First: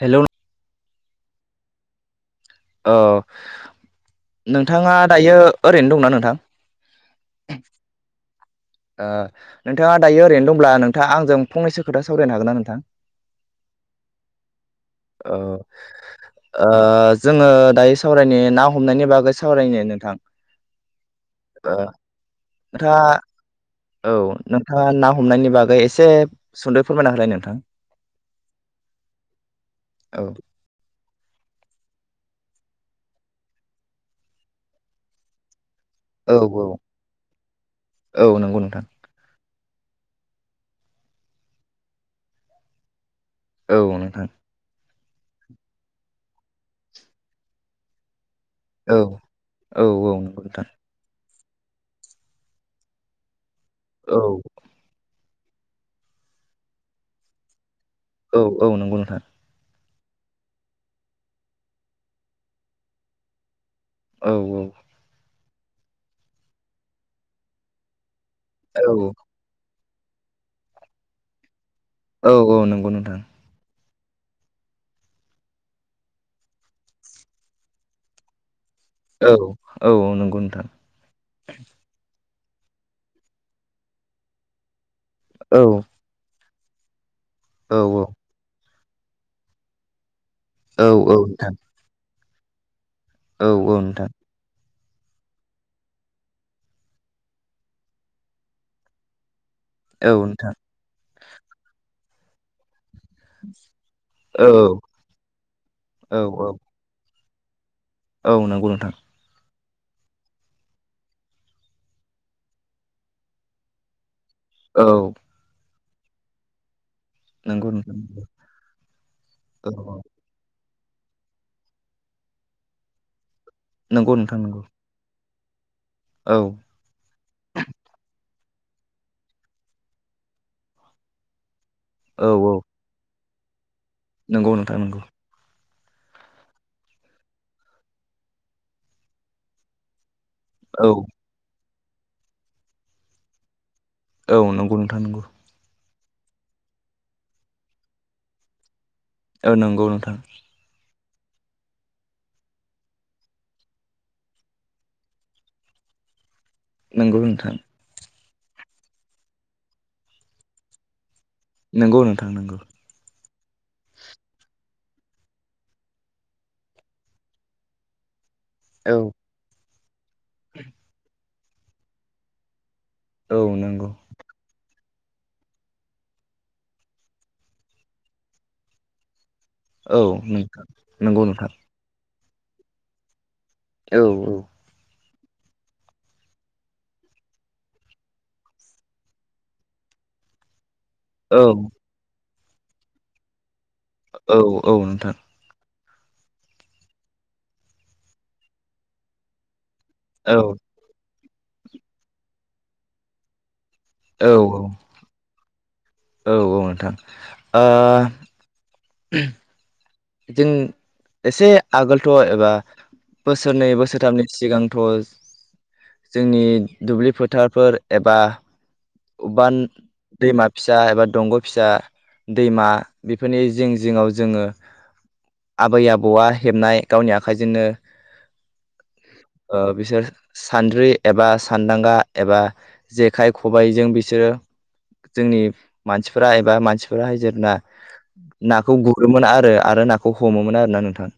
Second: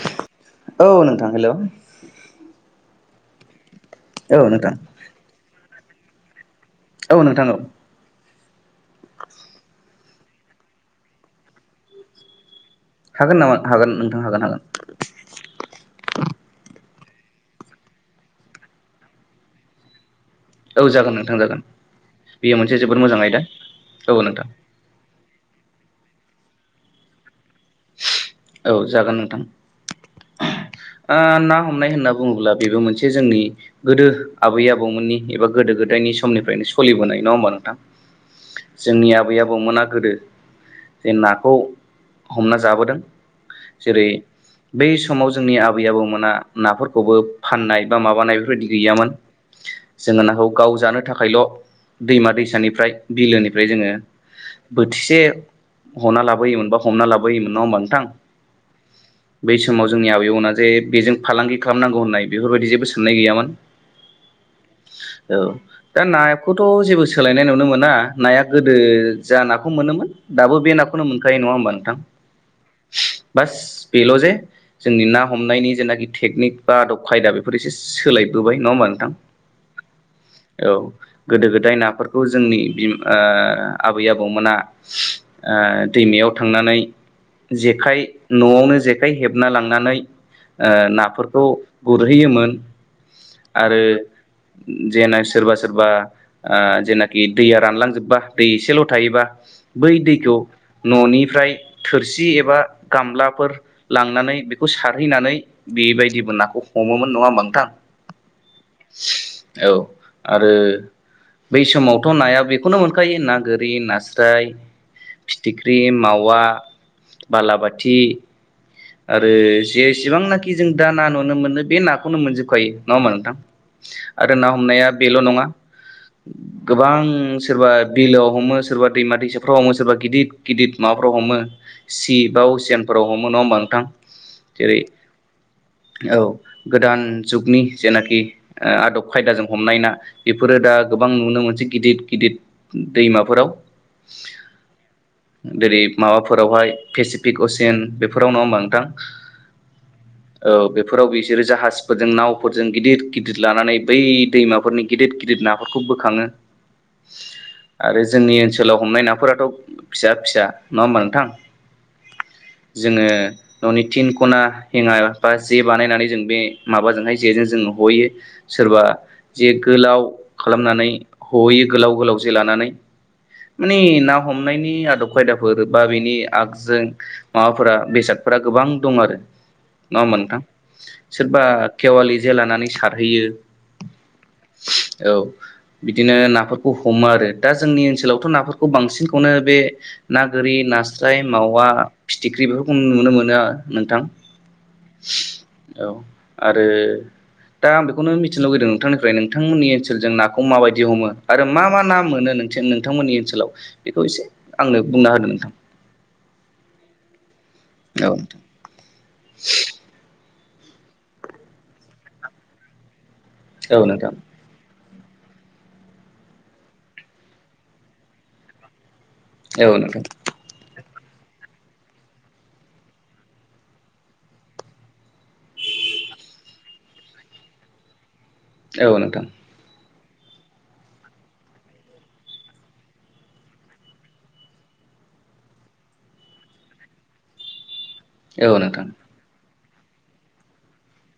Hello. औ नोंथां hello. औ औ नोंथां नोंथाङा दायो ओरैनो दंना नोंथां? औ नोंथां औ। ओ नोंथाङा दायो ओरैनो दंब्ला नोंथाङा आंजों फंनैसो खोथा सावरायनो हागोन ना नोंथां? हागोन नामा हागोन नोंथां हागोन हागोन ओ ओ जोङो दायो सावरायनाय ना हमनायनि बागै सावरायनायनि नोंथां। औ जागोन नोंथां जागोन ओ बेयो मोनसे जोबोद नोंथाङा मोजां आयदा। औ नोंथाङा ना हमनायनि बागै एसे सुंद'यै फोरमायना होलाय नोंथां। औ जागोन नोंथां। औ ओ ना हमनाय होनना बुङोब्ला बेबो मोनसे जोंनि गोदो आबै आबौमोननि एबा गोदो गोदायनि औ समनिफ्रायनो औ सलिबोनाय नङा होमबा नोंथां औ नंगौ नोंथां जोंनि आबै आबौमोना गोदो जे नाखौ हमना जाबोदों औ जेरै नोंथां बै समाव जोंनि आबै आबौ मोना नाफोरखौबो फाननाय बा माबानाय बेफोरबायदि औ गैयामोन औ औ जोङो नंगौ नाखौ नोंथां गाव जानो थाखायल' दैमा दैसानिफ्राय बिलोनिफ्राय जोङो औ बोथिसे हना हमना लाबोयोमोन बा हमना लाबोयोमोन नङा होमबा नोंथां औ औ नंगौ नोंथां बै समाव जोंनि आबैमोना जे बेजों फालांगि खालामनांगौ होननाय बेफोरबायदि जेबो साननाय गैयामोन। औ औ। औ दा नाखौथ' जेबो सोलायनाय नुनो मोना नाया गोदो औ जाना नाखौ मोनोमोन दाबो बे नाखौनो मोनखायो नङा होमबा नोंथां औ औ नंगौ नोंथां बास बेल' जे जोंनि ना हमनायनि जेनाखि टेकनिक बा आदब खायदा बेफोर एसे सोलायबोबाय। नङा होनबा नोंथां औ औ नंगौ नोंथां औ गोदो गोदाय नाफोर खौ जोंनि बिम ओ आबै आबौमोना ओ औ दैमायाव थांनानै औ जेखाइ न'आवनो जेखाइ हेबना लांनानै ओ औ औ नाफोरखौ नोंथां गुरहैयोमोन। औ औ आरो नोंथां। जेना सोरबा सोरबा आ जेनाखि दैया रानलांजोबबा दै एसेल' थायोबा बै औ दैखौ नोंथां न'निफ्राय थोरसि एबा गामलाफोर नानै औ बेखौ सारहैनानै औ बेबायदिबो औ नाखौ हमोमोन नङा होनबा नोंथां? औ नंगौ नोंथां। औ आरो बै समावथ' नाया बेखौनो मोनखायो ना गोरि नास्र याय औ फिथाय फिथिख्रि मावा नंगौ नोंथां बालाबाथि आरो औ औ जेसेबांनाखि जों दा ना नुनो मोनो बे नाखौनो मोनजोबखायो नङा होमबा नोंथां? नंगौ आरो नोंथां ना नंगौ हमनाया बेल' नङा औ गोबां सोरबा बिलाव हमो सोरबा दैमा दैसाफ्राव हमो सोरबा गिदिथ गिदिथ माबाफ्राव हमो सिप औ बा औ असिवानफोराव ह मो नङा होमबा नोंथां? नंगौ नोंथां नोंगौ। औ गोदान जुगनि जेनाखि ओ आदब खायदाजों हमनाय ना बेफोरो दा औ गोबां नुनो मोनसे गिदिद गिदिद दैमाफोराव औ नंगौ नोंथां नंगौ। जेरै माबाफोरावहाय पेसिफिक असियान बेफोराव नङा होमबा नोंथां? औ नंगौ नोंथां। फोराव बिसोरो जाहाजफोरजों नावफोरजों गिदिर गिदिर लानानै बै दैमाफोरनि गिदिर गिदिर नाफोरखौ बोखाङो। नंगौ नोंथां। आरो जोंनि ओनसोलाव हमनाय नाफोराथ फिसा फिसा नङा होमबा नोंथां नंगौ नोंथां नोंगौ जोङो ननि थिन खना हेङा बा जे बानायनानै जों बे माबाजोंहाय जेजों जों हयो सोरबा औ जे गोलाव खालामनानै हहैयो गोलाव गोलाव जे लानानै औ मानि नंगौ ना हमनायनि आदब खायदाफोर बा बिनि आगजों माबाफोरा बेसादफोरा गोबां दं आरो औ नङा मोनथां नोंथां नंगौ सोरबा नोंथां केवालि जे लानानै सारहैयो औ औ औ बिदिनो नाफोरखौ हमो आरो दा जोंनि ओनसोलावथ' नाफोरखौ बांसिनखौनो बे ना गोरि नास्राय औ मावा फिथिख्रि बेफोरखौ नुनो मोनो आ औ औ नोंथां औ आरो दा आं बेखौनो मिथिनो लुगैदों नोंथांनिफ्राय नोंथांमोननि ओनस- जों औ नाखौ माबायदि हमो आरो मा मा ना मोनो नोंथांमोननि ओनसोलाव बेखौ एसे औ आंनो बुंना होदो नोंथां औ औ नोंथां ओ औ जों एसे आगोलथ एबा बोसोरनै नोंथां बोसोरथामनि सिगांथ जोंनि दुब्लि फोथारफोर एबा बान औ नोंथां दैमा फिसा एबा दंग फिसा दैमा बेफोरनि जिं जिङाव जोङो आबै आबौआ हेबनाय गावनि आखाइजोंनो औ नोंथां ओ बिसोर सानद्रि एबा सानदांगा एबा जेखाइ खबाइजों बिसोर ओ जोंनि मानसिफोरा एबा मानसिफोराहाय जेरना औ नाखौ नोंथां गुरोमोन आरो आरो नाखौ हमोमोन आरो ना नोंथां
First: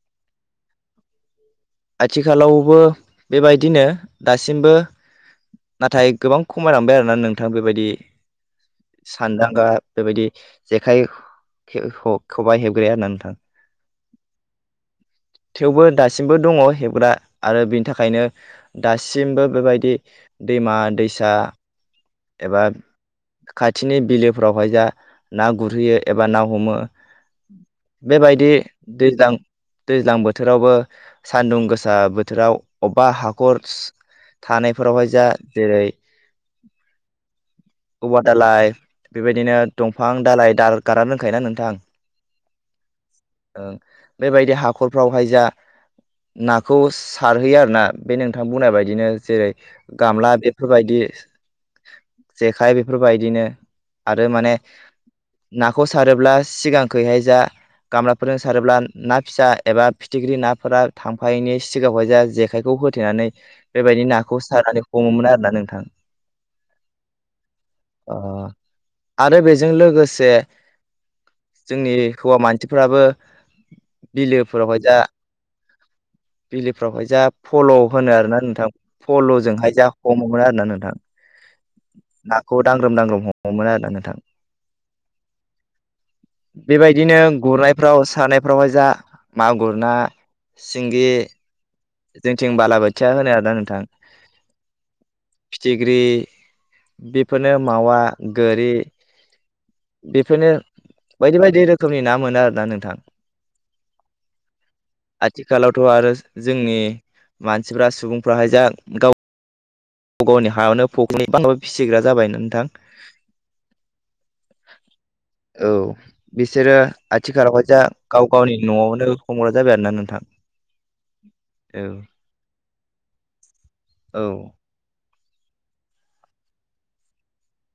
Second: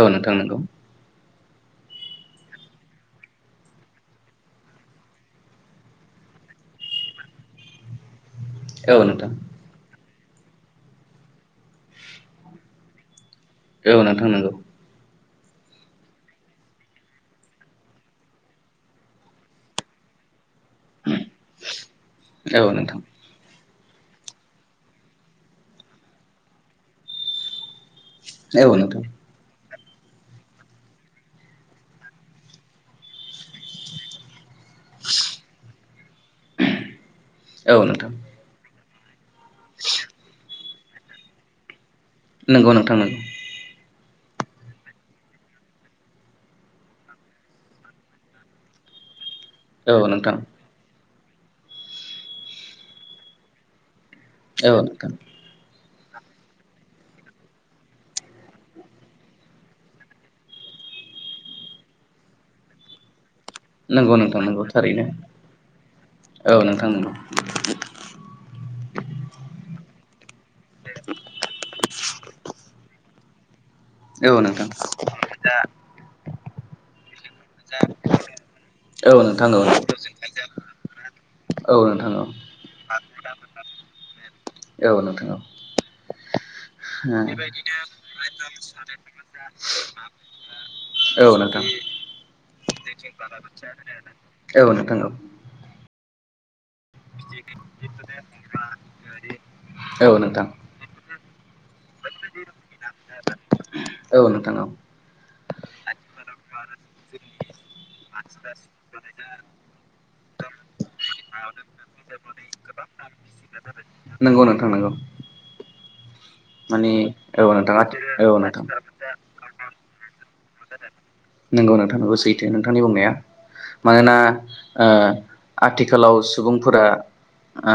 औ नोंथां नोंगौ आथिखालावबो बेबायदिनो दासिमबो नाथाय गोबां खमायलांबाय आरना नोंथां बेबायदि औ नोंथां सानदांगा बेबायदि जेखाइ खे ख खबाय हेबग्राया आरना नोंथां औ नोंथां नोंगौ थेवबो दासिमबो दङ हेबग्रा आरो बिन थाखायनो दासिमबो बेबायदि दैमा दैसा एबा औ नोंथां खाथिनि बिलोफोरावहाय जा ना गुरहैयो एबा ना हमो बेबायदि औ नोंथां दैज्लां दैज्लां बोथोरावबो सानदुं गोसा बोथोराव अबबा हाखर थानायफोरावहाय जा जेरै औ नोंथां एप बेबायदिनो दंफां दालाय दाल गारादोनखायो ना नोंथां नोंगौ नोंथां नोंगौ बेबायदि हाखरफ्रावहाय जा नाखौ सारहैयो आरना बे नोंथां बुंनाय बायदिनो जेरै औ गामला नोंथां बेफोरबायदि जेखाइ बेफोरबायदिनो आरो माने औ नोंथां ना ख सारोब्ला सिगांखैहाय जा गामलाफोरजों सारोब्ला ना फिसा एबा फिथिख्रि नाफोरा थांफायैनि सिगाङावहाय जा जेखायखौ होथेनानै बेबायदि नंगौ नोंथां नाखौ नंगौ सारनानै थारैनो हमोमोन आरोना नोंथां औ नोंथां नोंगौ ओ आरो बेजों लोगोसे जोंनि हौवा मानसिफ्राबो औ नोंथां बिलोफोरावहाय दा बिलोफ्रावहाय जा फल' होनो आरो ना नोंथां औ नोंथां फल'जोंहाय औ जा हमोमोन आरो ना नोंथां औ नोंथां औ नोंथां नाखौ दांग्रोम दांग्रोम हमोमोन आरना नोंथां औ नोंथां औ बेबायदिनो नोंथां गुरनायफ्राव सारनायफ्रावहाय जा मागुर ना सिंगि औ जोंथिं बालाबोथिया होनो आरना नोंथां फिथिख्रि बेफोरनो मावा गोरि नोंथां बेफोरनो बायदि बायदि रोखोमनि ना मोनो आरना नोंथां औ नोंथां औ आथिखालावथ' आरो जोंनि मानसिफ्रा सुबुंफ्राहाय जा गाव गाव गावनि हायावनो फख्रिनि [unintelligible] फिसिग्रा जाबायना नोंथां नंगौ नोंथां नंगौ औ बिसोरो माने औ आथिखालावहाय जा नोंथाङा गाव औ गावनि न'आवनो हमग्रा जाबाय आरना नोंथां [unintelligible] नोंगौ औ नोंथां नोंगौ सैथो नोंथांनि बुंनाया मानोना औ ओ आथिखालाव सुबुंफोरा ओ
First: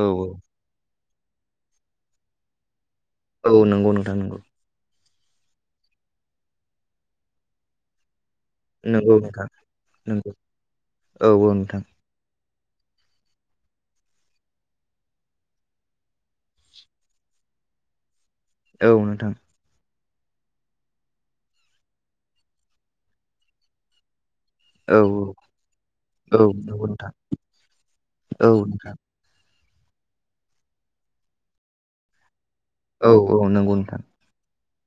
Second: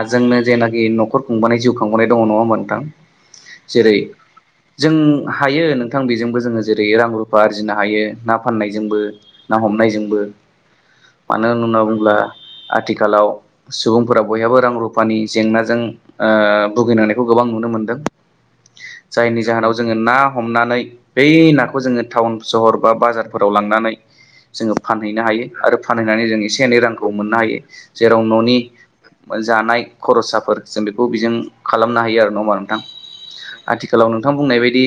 औ जेनाखि न'खर खुंबोनाय जिउ खांबोनाय दङ' नङा होमा नोंथां औ औ नंगौ जेरै नोंथां नंगौ जों हायो नोंथां बेजोंबो जोङो जेरै रां रुफा आरजिनो हायो ना फाननायजोंबो नंगौ नोंथां ना हमनायजोंबो नंगौ औ मानो औ होनना नोंथां बुङोब्ला आथिखालाव सुबुंफोरा बयहाबो रां रुफानि जेंनाजों ओ बुगिनांनायखौ गोबा बां नुनो मोनदों औ नोंथां जायनि जाहोनाव जोङो ना हमनानै बै नाख खौ जोङो थाउन सहर बा बाजारफोराव लांनानै जोङो औ फानहैनो हायो आरो फानहैनानै जों औ एसे एनै नंगौ रांखौ नोंथां मोननो हायो जेराव औ न'नि नोंथां जानाय खरसाफोर जों बेखौ बेजों खालामनो हायो आरो नमा नों थां औ औ नंगौ आथिखालाव नोंथां बुंनाय बाय दि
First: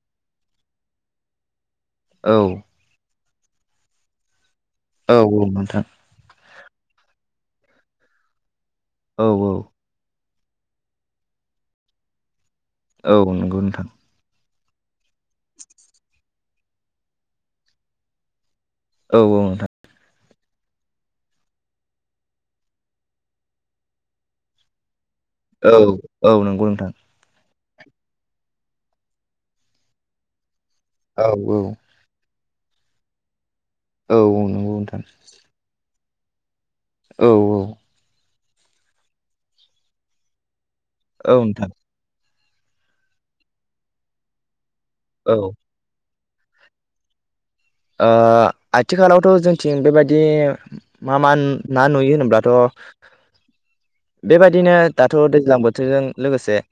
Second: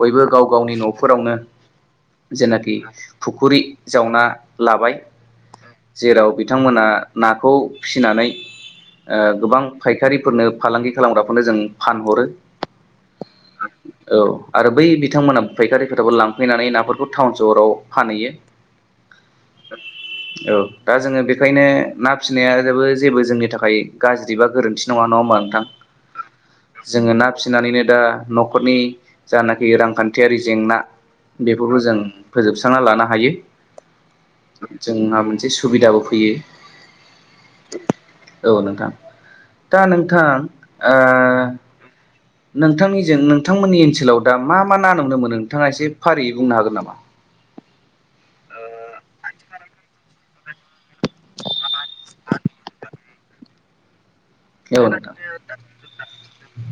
बयबो गाव गावनि न'फोरावनो औ जेनाखि फुखुरि जावना लाबाय औ नोंथां जेराव थांमोना नाखौ फिसिनानै ओ औ औ गोबां फायखारि फोरनो फालांगि खालामग्राफोरनो जों फानहरो औ नंगौ नोंथां औ आरो बै बिथांमोना फैनानै नाफोरखौ थाउन सहराव फानहैयो औ औ नोंथां औ दा जोङो बेखायनो ना फिसिनायाबो जेबो जोंनि थाखाय गाज्रि बा गोरोन्थि नङा नङा होमबा नोंथां औ औ नंगौ [unintelligible] नोंथां जोङो ना फिसिनानैनो दा न'खरनि जानाखि रांखान्थियारि जेंना औ बेफोरखौ जों फोजोबस्रांना लानो हायो औ औ नंगौ नोंथां जोंना मोनसे सुबिदाबो फैयो औ औ औ नोंथां दा नोंथां ओ औ नोथां नोंथांनिजों नोंथांमोननि ओनसोलाव दा मा-मा ना नुनो मोनो ओ नोंथाङा एसे फारियै बुंनो हागोन नामा? ओ आथिखालावथ' जोंथिं बेबायदि मा-मा ना नुयो होनोब्लाथ' बेबादिनो औ नोंथां दाथ' दैज्लां बोथोरजों लोगोसे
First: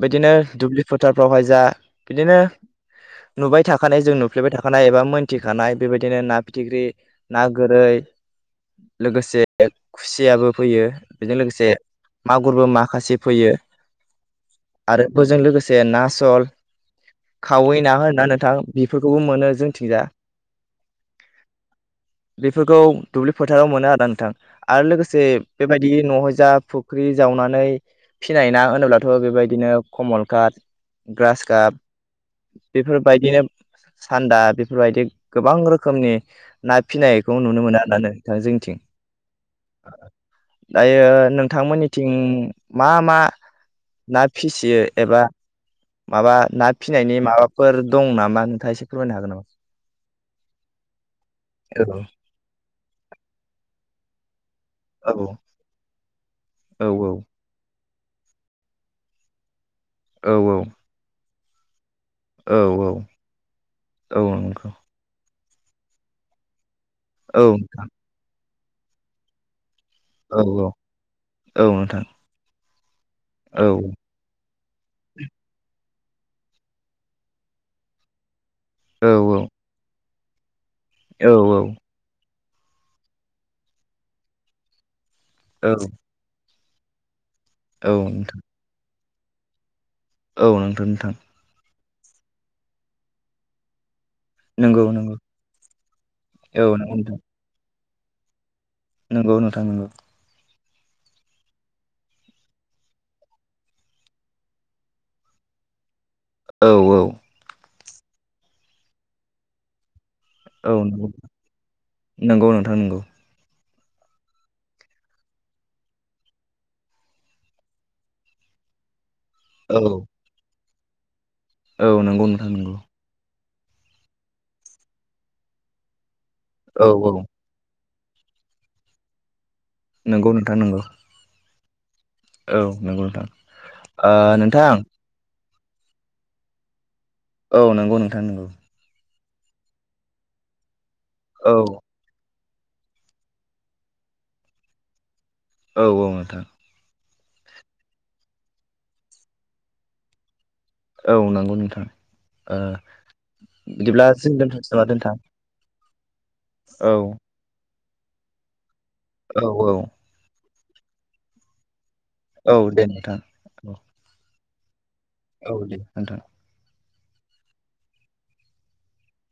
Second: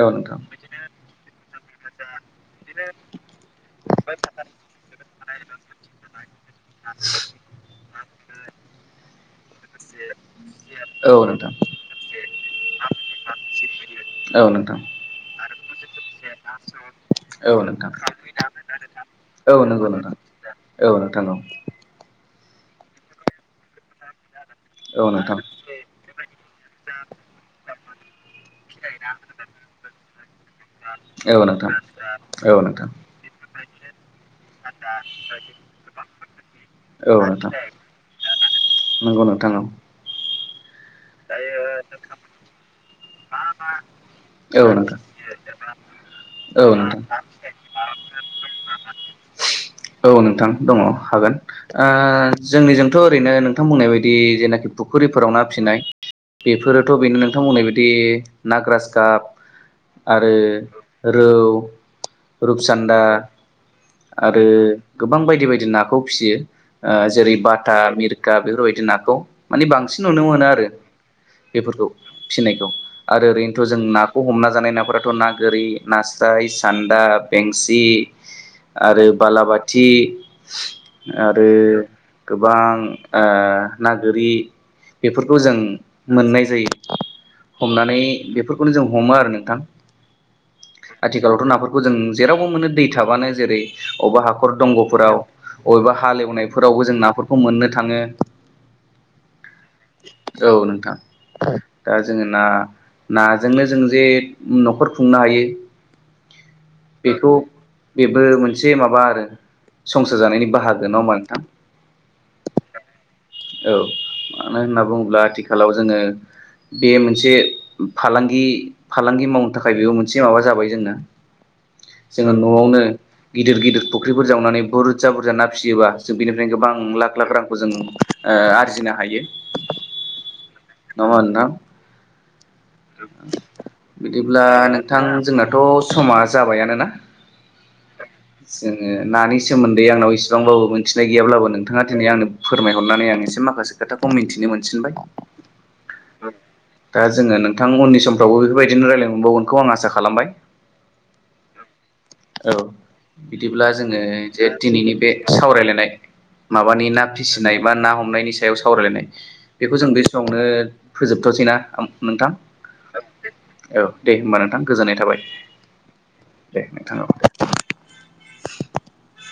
औ बिदिनो नोंथां दुब्लि फोथारफ्रावहाय जा बिदिनो नुबाय थाखानाय जों नुफ्लेबाय थाखानाय एबा मोनथिखानाय बेबायदिनो ना फिथिख्रि ना गोरै लोगोसे खुसियाबो फैयो औ बेजों नोंथां लोगोसे मागुरबो माखासे फैयो औ नोंथां औ नोंथां आरो बोजों लोगोस से ना सल औ नंगौ खावै ना होनना नोंथां बेफोरखौबो मोनो जों गौ नोंथां औ नोंथां औ। बेफोरखौ दुब्लि फोथाराव मोनो आदा नोंथां। आरो औ लोगोसे नोंथां बेबायदि न'हाय जा फुख्रि जावनानै फिनाय ना होनोब्लाथ' बेबायदिनो कमल काट औ ग्रास काप। नोंथां बेफोरबायदिनो सान्दा। बेफोरबायदि गोबां रोखोमनि ना औ फिनायखौ नुनो मोना आरोना नोंथां जोंनिथिं। नोथानाव। दायो नोंथांमोननिथिं मा-मा? ना औ फिसियो नोंथां एबा माबा ना औ फिनायनि नोंथां माबाफोर दं नामा नोंथाङा एसे फोरमायनो हागोन नामा? औ नोंथां दङ हागोन ओ जोंनि जों थ' ओरैनो नोंथां बुंनाय बायदि जेनाखि औ फुखुरिफोराव ना फिनाय औ बेफोरोथ' बेनो नोंथां मोनाय। बिदि ना ग्रास गाब आरो औ रौ। औ रुपसान्दा औ नंगौ औ आरो नोंथां गोबां बायदि बायदि नाखौ फिसियो। ओ जेरै बाटा मिरखा बेफोरबायदि नाखौ माने बांसिन नुनो औ मोनो आरो औ बेफोरखौ नोंथां फिनायखौ आरो औ ओरैनोथ' जों नाखौ हमना जानाय नाफोराथ' ना गोरि नास्राय सान्दा बेंसि आरो औ बालाबाथि औ आरो गोबां ओ ना गोरि बेफोरखौ जों मोननाय जायो औ हमनानै नोंथां बेफोरखौनो जों हमो आरो नोंथां औ नोंथां-नोंथां आथिखालावथ' नाफोरखौ जों जेरावबो मोनो दै थाबानो जेरै अबावबा हाखर नंगौ नंगौ दंग'फोराव अबेबा औ हालेवनायफोरावबो जों नाफोरखौ मोननो थाङो नोंगौ नोथां नोंगौ औ नोंथां दा जों ना नाजोंनो जों जे न'खर खुंनो हायो। औ औ बेखौ बेबो मोनसे माबा आरो संसार जानायनि बाहागो औ नंगौ नङाहोमबा नोंथां नंगौ नोंथां नंगौ औ मानो होनना बुङोब्ला आथिखाल आथिखालाव जोङो बे मोनसे फालांगि फालांगि मावनो थाखाय बेबो मोनसे माबा जाबाय जोंनो औ नंगौ नोंथां नंगौ गिदिर गिदिर फुख्रिफोर जावनानै बुरजा बुरजा फिसियोबा जों बेनिफ्रायनो गोबां औ लाख औ लाख रांखौ जों ओ आरजिनो हायो नोंगौ। नामा नोंथां औ नंगौ नोंथां बिदिब्ला नोंथां जोंना थ' समा जाबायानोना। औ नंगौ नोंथां नंगौ जोङो नानि सोमोन्दै आंनाव इसेबांबाबो मोनन्थिनाय गैयाब्लाबो औ नोंथाङा दिनै आंनो फोरमायहरनानै आं एसे माखासे खोथाखौ मिन्थिनो मोनसिनबाय औ औ नोंथां दा जोङो नोंथां उनि समफ्रावबो बेफोरबायदिनो रायज्लाय मोनबावगोनखौ आं आसा खालामबाय औ नंगौ नोंथां औ ओ बिदिब्ला जोङो जों जे दोनथ'नोसै नामा दिनैनि बे नोंथां सावरायलायनाय माबानि औ ना फिसिनाय एबा ना हमनायनि सायाव सावरायलायनाय औ औ बेखौ जों बे समावनो फोजोबथ'सैना नोंथां औ दे नोंथां औ दे हबा नोंथा औ दे होनद [unintelligible]